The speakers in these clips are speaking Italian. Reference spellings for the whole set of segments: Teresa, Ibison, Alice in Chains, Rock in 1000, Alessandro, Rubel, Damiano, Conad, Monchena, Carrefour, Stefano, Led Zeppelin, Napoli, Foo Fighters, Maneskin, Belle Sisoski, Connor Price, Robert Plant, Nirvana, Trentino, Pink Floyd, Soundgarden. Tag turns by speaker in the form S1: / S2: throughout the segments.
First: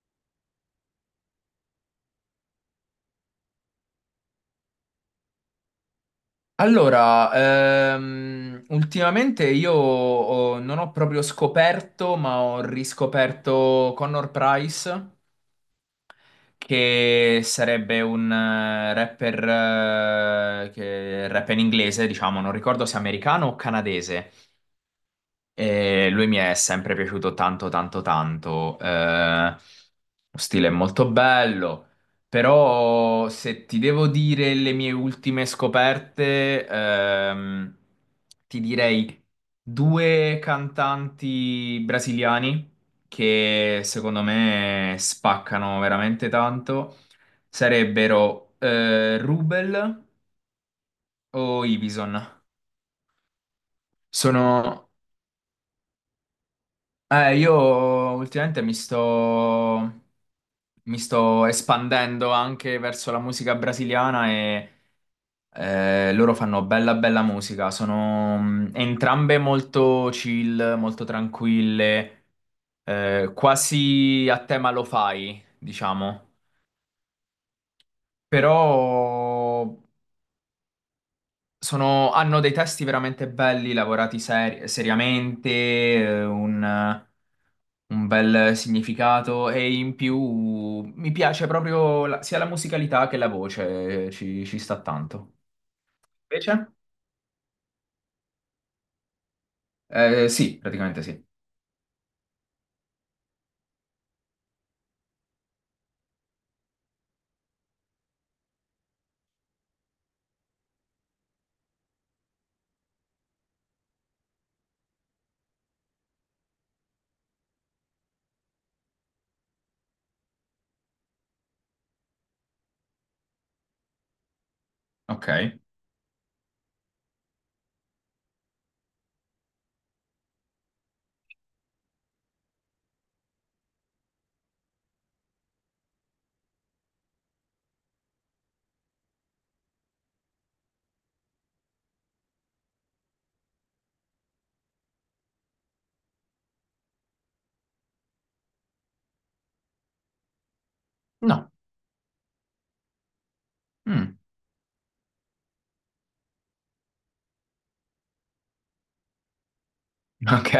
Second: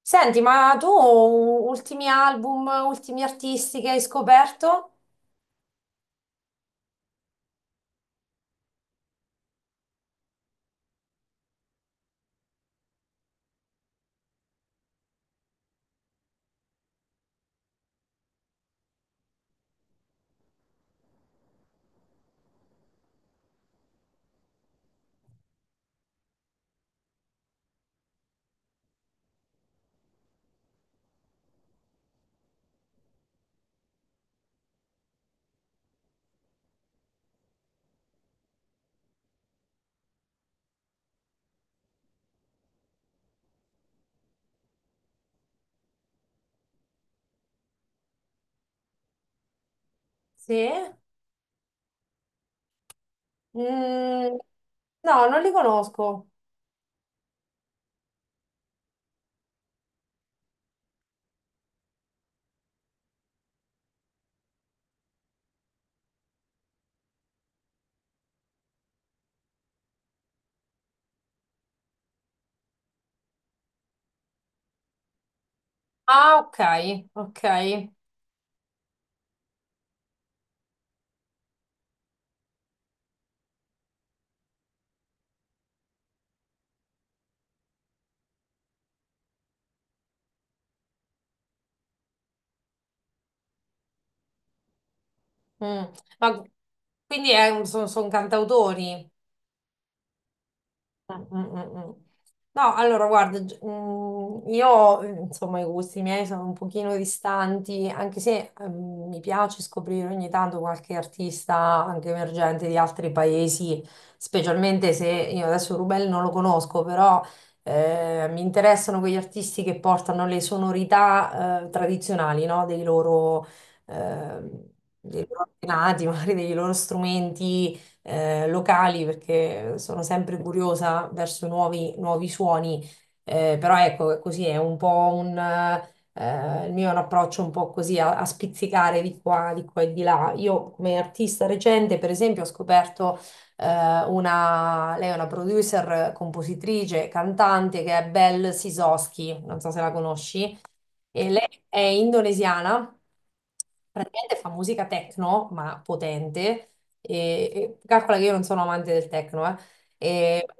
S1: Senti, ma tu ultimi album, ultimi artisti che hai scoperto?
S2: Allora, ultimamente non ho proprio scoperto, ma ho riscoperto Connor Price, che sarebbe un rapper che rappa in inglese, diciamo, non ricordo se americano o canadese. E lui mi è sempre piaciuto tanto, tanto, tanto. Lo stile è molto bello, però se ti devo dire le mie ultime scoperte, ti direi due cantanti brasiliani che secondo me spaccano veramente tanto. Sarebbero Rubel
S1: Sì?
S2: o Ibison.
S1: Mm,
S2: Sono,
S1: no, non li conosco.
S2: io ultimamente mi sto espandendo anche verso la musica brasiliana e loro fanno bella bella musica, sono entrambe molto chill, molto tranquille, quasi a tema lo fai, diciamo,
S1: Ah, ok, ok.
S2: però hanno dei testi veramente belli, lavorati seriamente, un bel significato e in più mi piace proprio sia la musicalità che la voce, ci sta tanto.
S1: Mm. Ma
S2: Invece?
S1: quindi sono cantautori?
S2: Sì, praticamente
S1: Mm,
S2: sì.
S1: mm, mm. Mm. No, allora guarda, io insomma i gusti miei sono un pochino distanti, anche se mi piace scoprire ogni tanto qualche artista anche emergente di altri paesi, specialmente se io adesso Rubel non lo conosco, però mi interessano quegli artisti che portano le sonorità tradizionali, no? Ehm, dei loro
S2: Ok.
S1: antenati, magari dei loro strumenti locali perché sono sempre curiosa verso nuovi, nuovi suoni, però ecco, così è un po' il mio è un approccio un po' così a spizzicare di qua e di là. Io come artista recente, per esempio, ho scoperto eh, lei è una producer, compositrice, cantante che è Belle Sisoski, non so se la conosci, e
S2: No.
S1: lei è indonesiana,
S2: Mm.
S1: praticamente fa musica techno, ma potente, e calcola che io non sono amante del techno, eh. E-
S2: Ok,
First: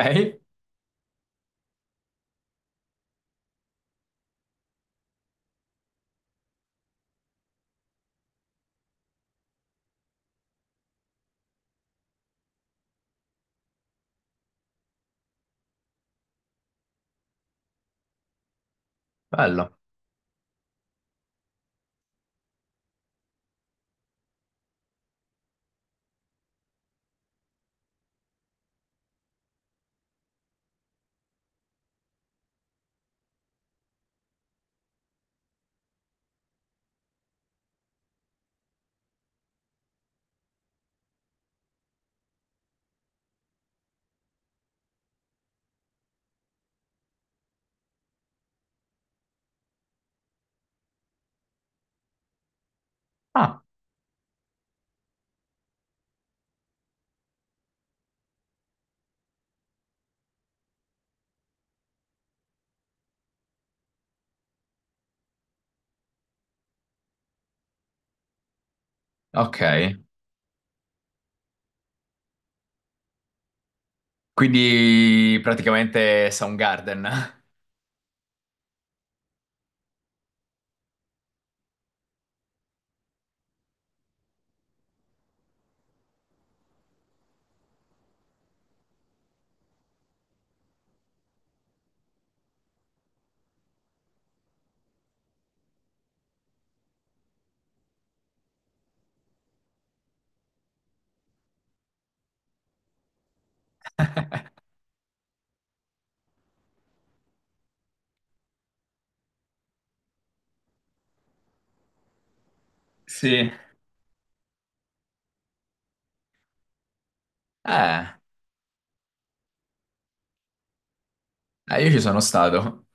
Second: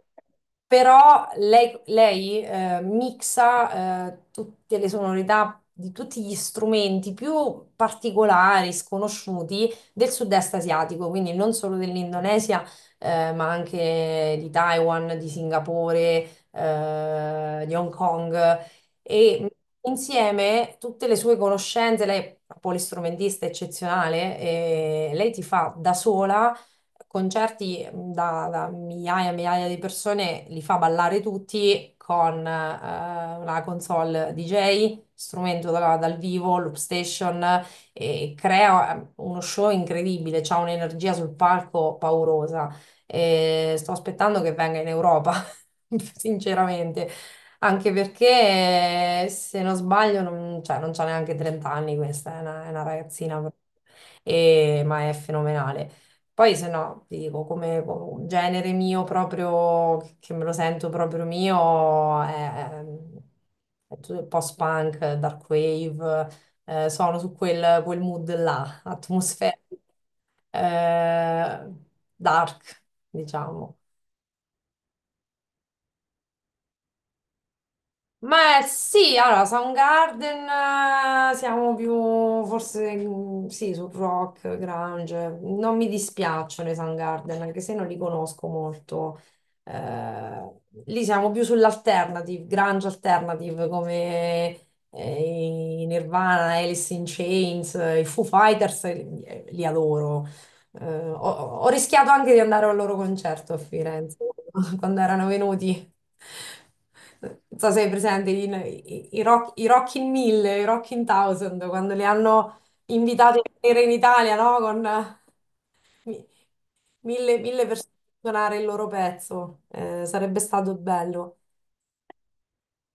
S1: Però lei mixa tutte le sonorità di tutti gli strumenti più particolari, sconosciuti del sud-est asiatico, quindi non solo dell'Indonesia, ma anche di Taiwan, di Singapore, di Hong Kong e
S2: bello.
S1: insieme tutte le sue conoscenze, lei è un polistrumentista eccezionale, e lei ti fa da sola concerti da migliaia e migliaia di persone, li fa ballare tutti con la console DJ, strumento dal vivo, loop station, e crea uno show incredibile, c'ha un'energia sul palco paurosa. E sto aspettando che venga in Europa, sinceramente. Anche perché, se non sbaglio, non, cioè, non c'ha neanche 30 anni questa, è una ragazzina,
S2: Ah,
S1: ma è fenomenale. Poi, se no, ti dico, come genere mio proprio, che me lo sento proprio mio, è tutto il post-punk, dark wave, sono su quel mood là, atmosfera,
S2: ok.
S1: eh, dark, diciamo.
S2: Quindi praticamente Soundgarden.
S1: Ma sì, allora, Soundgarden, siamo più forse mm, sì, sul rock, grunge. Non mi dispiacciono i Soundgarden, anche se non li conosco molto. Eh, Lì siamo più sull'alternative, grunge alternative, come eh, i Nirvana, Alice in Chains, i Foo Fighters, li adoro. Eh, ho, ho rischiato anche di andare al loro concerto a Firenze quando erano venuti. Non so se hai presente i Rock in 1000, quando li hanno invitati a
S2: Sì.
S1: venire in Italia, no? Con mi- mille persone
S2: Eh,
S1: a suonare il loro pezzo. Sarebbe stato bello.
S2: io ci sono stato.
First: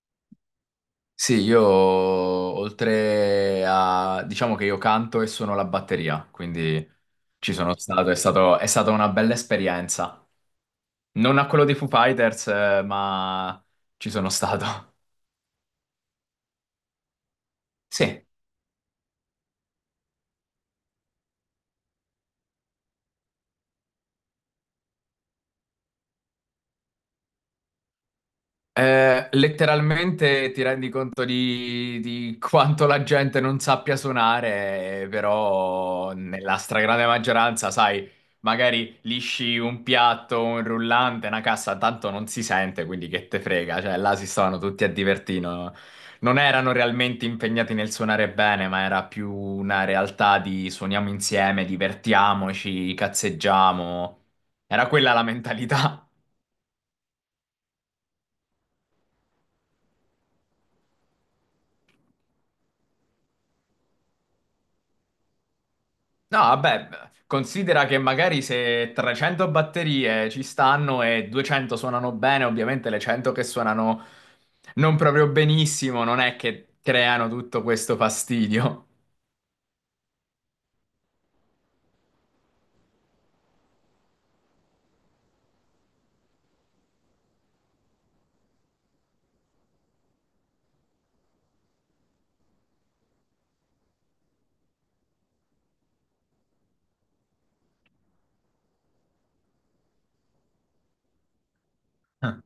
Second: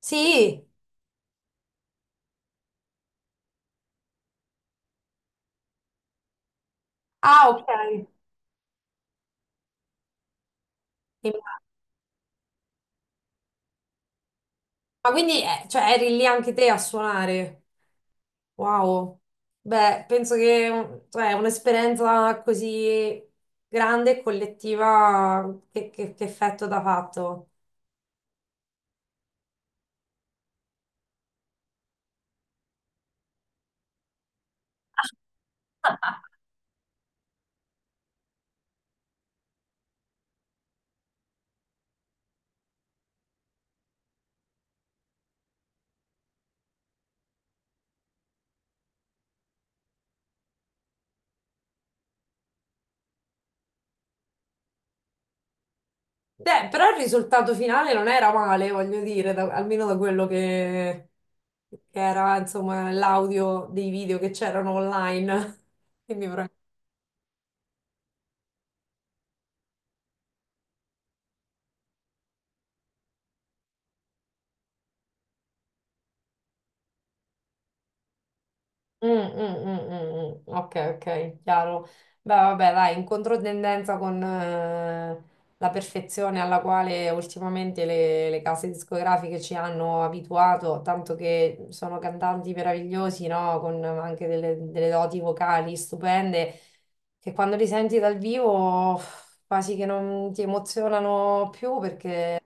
S1: Sì,
S2: Sì, io oltre a, diciamo che io canto e suono la batteria, quindi
S1: ah,
S2: ci sono
S1: ok.
S2: stato, è stata una bella esperienza. Non a
S1: Immag-
S2: quello dei Foo Fighters, ma ci sono stato.
S1: Ma quindi, cioè, eri lì anche te a suonare?
S2: Sì.
S1: Wow, beh, penso che cioè, un'esperienza così grande e collettiva che effetto t'ha fatto.
S2: Letteralmente ti rendi conto di quanto la gente non sappia suonare, però nella stragrande maggioranza, sai, magari lisci un piatto, un rullante, una cassa, tanto non si sente, quindi che te frega, cioè là si stavano tutti a divertire, no? Non erano realmente impegnati nel suonare bene, ma era più una realtà di suoniamo insieme, divertiamoci, cazzeggiamo. Era quella la mentalità.
S1: Beh, però il risultato finale non era male, voglio dire, almeno da quello che era, insomma, l'audio dei video che c'erano online. Quindi.
S2: No, vabbè, considera che magari se 300 batterie ci stanno e 200 suonano bene, ovviamente le 100 che suonano non proprio benissimo, non è che creano tutto questo fastidio.
S1: Mm, mm, mm, mm, mm. Ok, ok, chiaro. Beh, vabbè, dai, in controtendenza con la perfezione alla quale ultimamente le case discografiche ci hanno abituato, tanto che sono cantanti meravigliosi, no? Con anche delle doti vocali stupende, che quando li senti dal vivo uff, quasi che non ti emozionano più
S2: Ah,
S1: perché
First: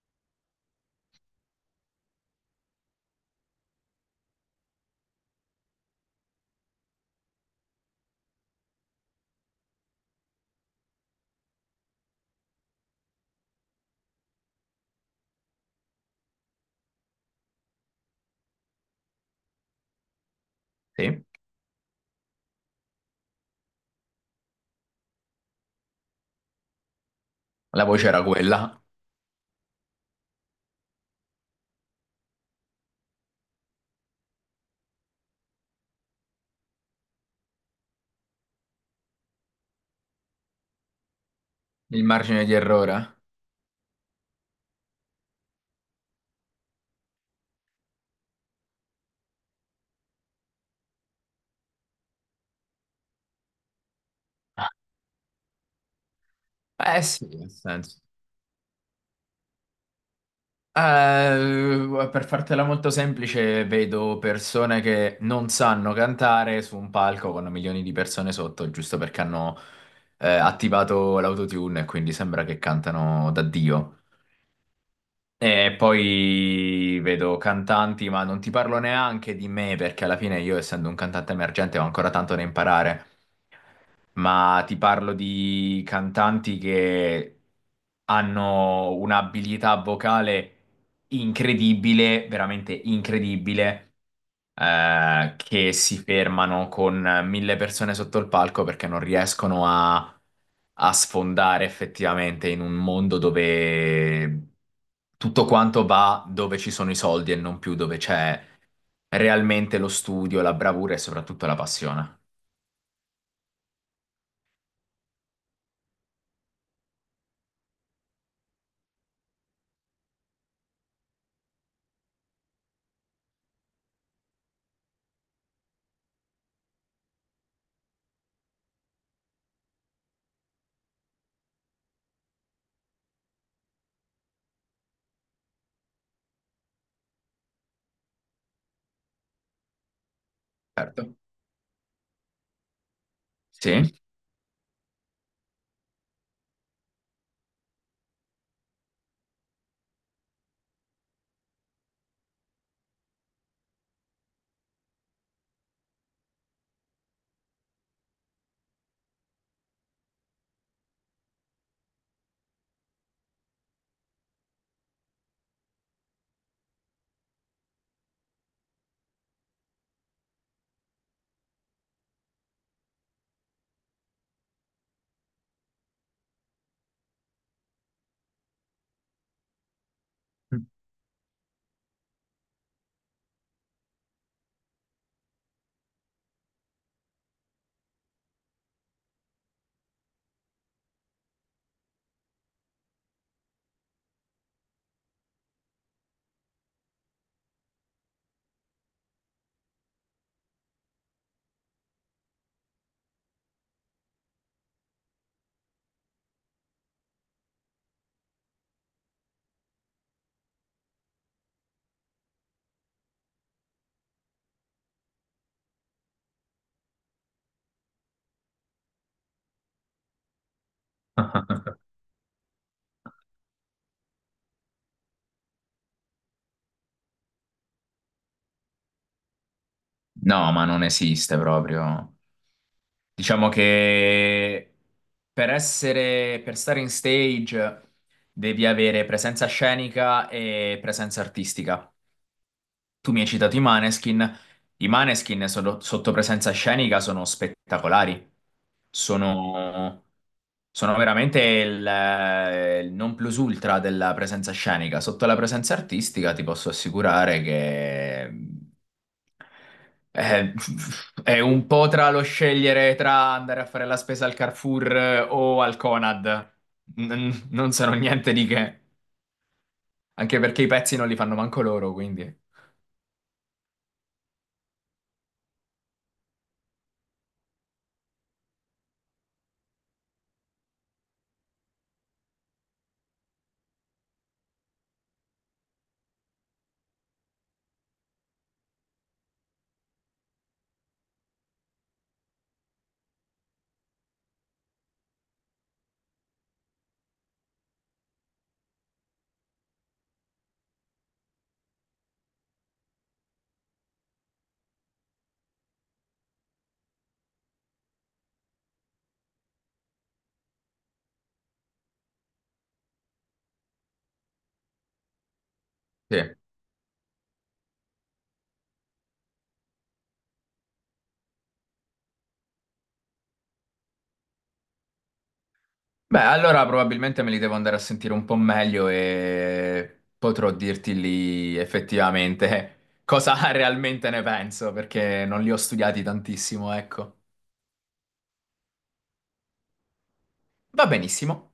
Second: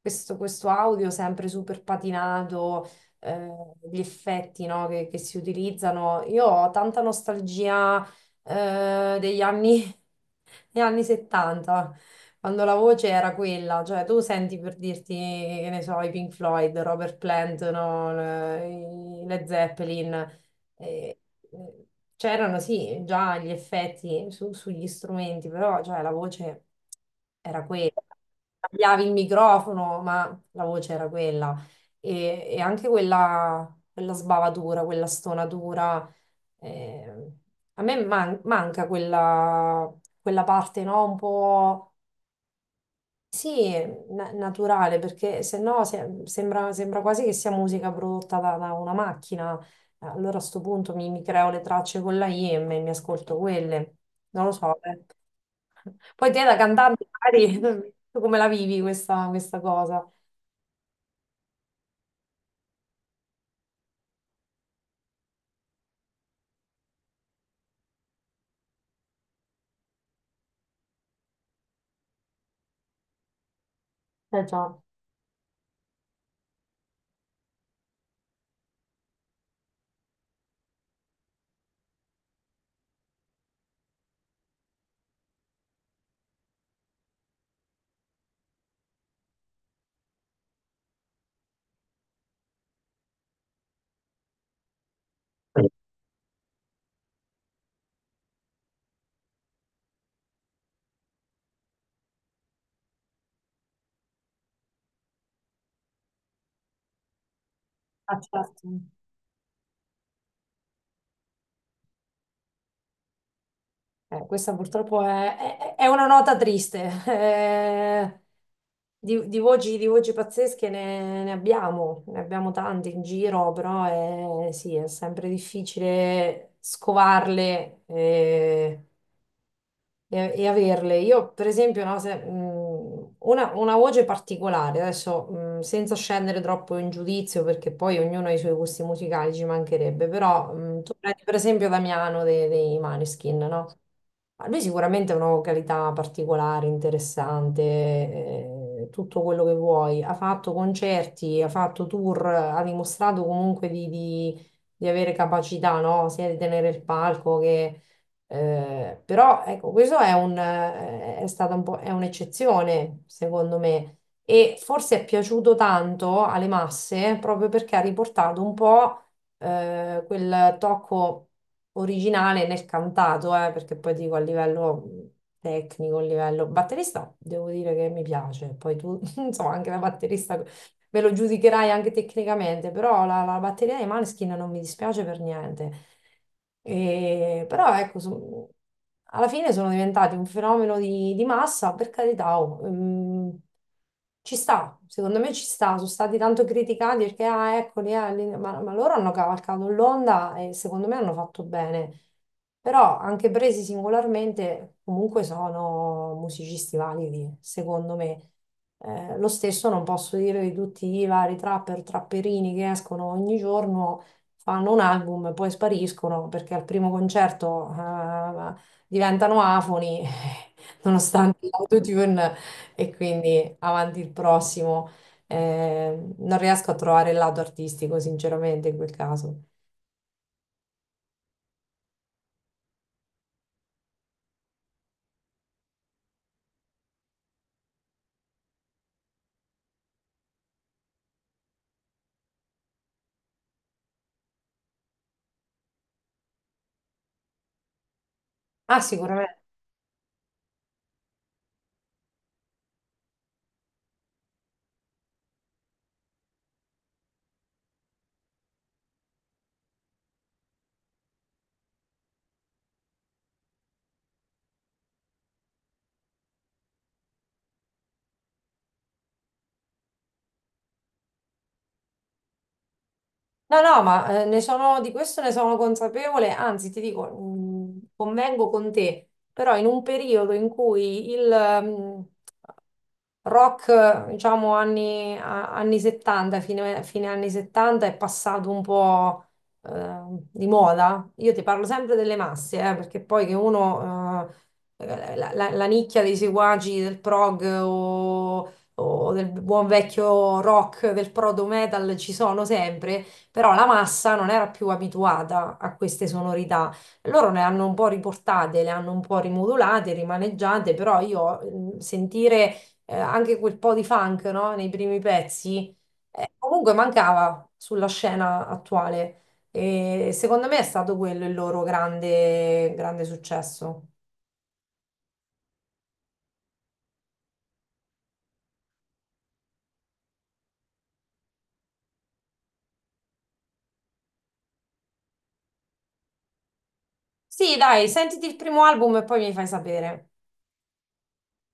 S1: questo audio sempre super patinato gli effetti, no, che si utilizzano. Io ho tanta nostalgia degli anni, degli anni 70, quando la voce era quella, cioè tu senti per dirti, che ne so, i Pink Floyd, Robert Plant, no, i Led Zeppelin. eh,
S2: sì,
S1: eh, C'erano sì già gli effetti sugli strumenti, però cioè, la voce era
S2: la
S1: quella.
S2: voce era quella,
S1: Cambiavi il microfono, ma la voce era quella e anche quella sbavatura, quella stonatura. eh, A me manca quella parte, no? Un po',
S2: il margine di errore.
S1: sì, naturale, perché se no sembra quasi che sia musica prodotta da una macchina. Allora a sto punto mi creo le tracce con la IM e mi ascolto quelle. Non lo so, eh. Poi te da
S2: Eh
S1: cantante,
S2: sì,
S1: magari,
S2: nel senso.
S1: tu come la vivi questa cosa?
S2: Eh, per fartela molto semplice, vedo persone che non sanno cantare su un palco con milioni di persone sotto, giusto perché hanno attivato l'autotune e quindi sembra che cantano da Dio.
S1: Eh già.
S2: E poi vedo cantanti, ma non ti parlo neanche di me perché alla fine io, essendo un cantante emergente, ho ancora tanto da imparare, ma ti parlo di cantanti che hanno un'abilità vocale incredibile, veramente incredibile, che si fermano con 1.000 persone sotto il palco perché non riescono a sfondare effettivamente in un mondo dove tutto quanto va dove ci sono i soldi e non più dove
S1: Ah,
S2: c'è
S1: certo.
S2: realmente lo studio, la bravura e soprattutto la passione.
S1: Questa purtroppo è una nota triste. Eh, di voci pazzesche ne abbiamo tante in giro, però è, sì, è sempre difficile scovarle. E averle. Io, per esempio, no, una voce particolare, adesso senza scendere troppo in giudizio, perché poi ognuno ha i suoi gusti musicali, ci mancherebbe, però tu
S2: Certo.
S1: prendi per esempio Damiano dei Maneskin, no?
S2: Sì.
S1: Ma lui sicuramente ha una vocalità particolare, interessante, tutto quello che vuoi. Ha fatto concerti, ha fatto tour, ha dimostrato comunque di avere capacità, no? Sia di tenere il palco che però ecco, questo è un, è stata un po', è un'eccezione, secondo me, e forse è piaciuto tanto alle masse proprio perché ha riportato un po' quel tocco originale nel cantato, perché poi dico a livello tecnico, a livello batterista, devo dire che mi piace, poi tu, insomma, anche da batterista me lo giudicherai anche tecnicamente, però la batteria dei Maneskin non mi dispiace per niente. Però ecco, alla fine sono diventati un fenomeno di massa, per carità, oh, ci sta, secondo me ci sta, sono stati tanto criticati perché, ah, eccoli, ma loro hanno cavalcato l'onda e secondo me hanno fatto bene. Però anche presi singolarmente, comunque sono musicisti validi, secondo me. Lo stesso non posso dire di tutti i vari trapper, trapperini che escono ogni giorno, fanno un album e poi spariscono perché al primo concerto diventano afoni, nonostante
S2: No,
S1: l'autotune, e quindi avanti il prossimo. Non riesco a trovare il lato artistico, sinceramente, in quel caso.
S2: ma non esiste proprio. Diciamo che per essere, per stare in stage devi avere presenza scenica e presenza artistica. Tu mi hai citato i Maneskin. I Maneskin sotto presenza scenica sono spettacolari.
S1: Ah, sicuramente.
S2: Sono, sono veramente il non plus ultra della presenza scenica. Sotto la presenza artistica ti posso assicurare che eh, è un po' tra lo scegliere tra andare a fare la spesa al Carrefour o al Conad. Non sono niente di che, anche perché i pezzi non li fanno manco loro, quindi.
S1: No, no, ma di questo ne sono consapevole, anzi ti dico, convengo con te, però in un periodo in cui il, mm, rock, diciamo, anni 70, fine anni 70, è passato un po' eh, di moda. Io ti parlo sempre delle masse, perché poi che uno, la nicchia dei seguaci del prog o del buon vecchio rock, del proto metal ci sono sempre, però la massa non era più abituata a queste sonorità. Loro le hanno un po' riportate, le hanno un po' rimodulate, rimaneggiate, però io sentire anche quel po' di funk, no? Nei primi pezzi,
S2: Sì.
S1: comunque mancava sulla scena attuale. E secondo me è stato quello il loro grande, grande successo.
S2: Beh, allora probabilmente me li devo andare a sentire un po' meglio e potrò dirti lì effettivamente cosa realmente ne penso, perché non li ho studiati tantissimo, ecco.
S1: Sì, dai, sentiti il primo album e poi mi fai sapere.
S2: Va benissimo.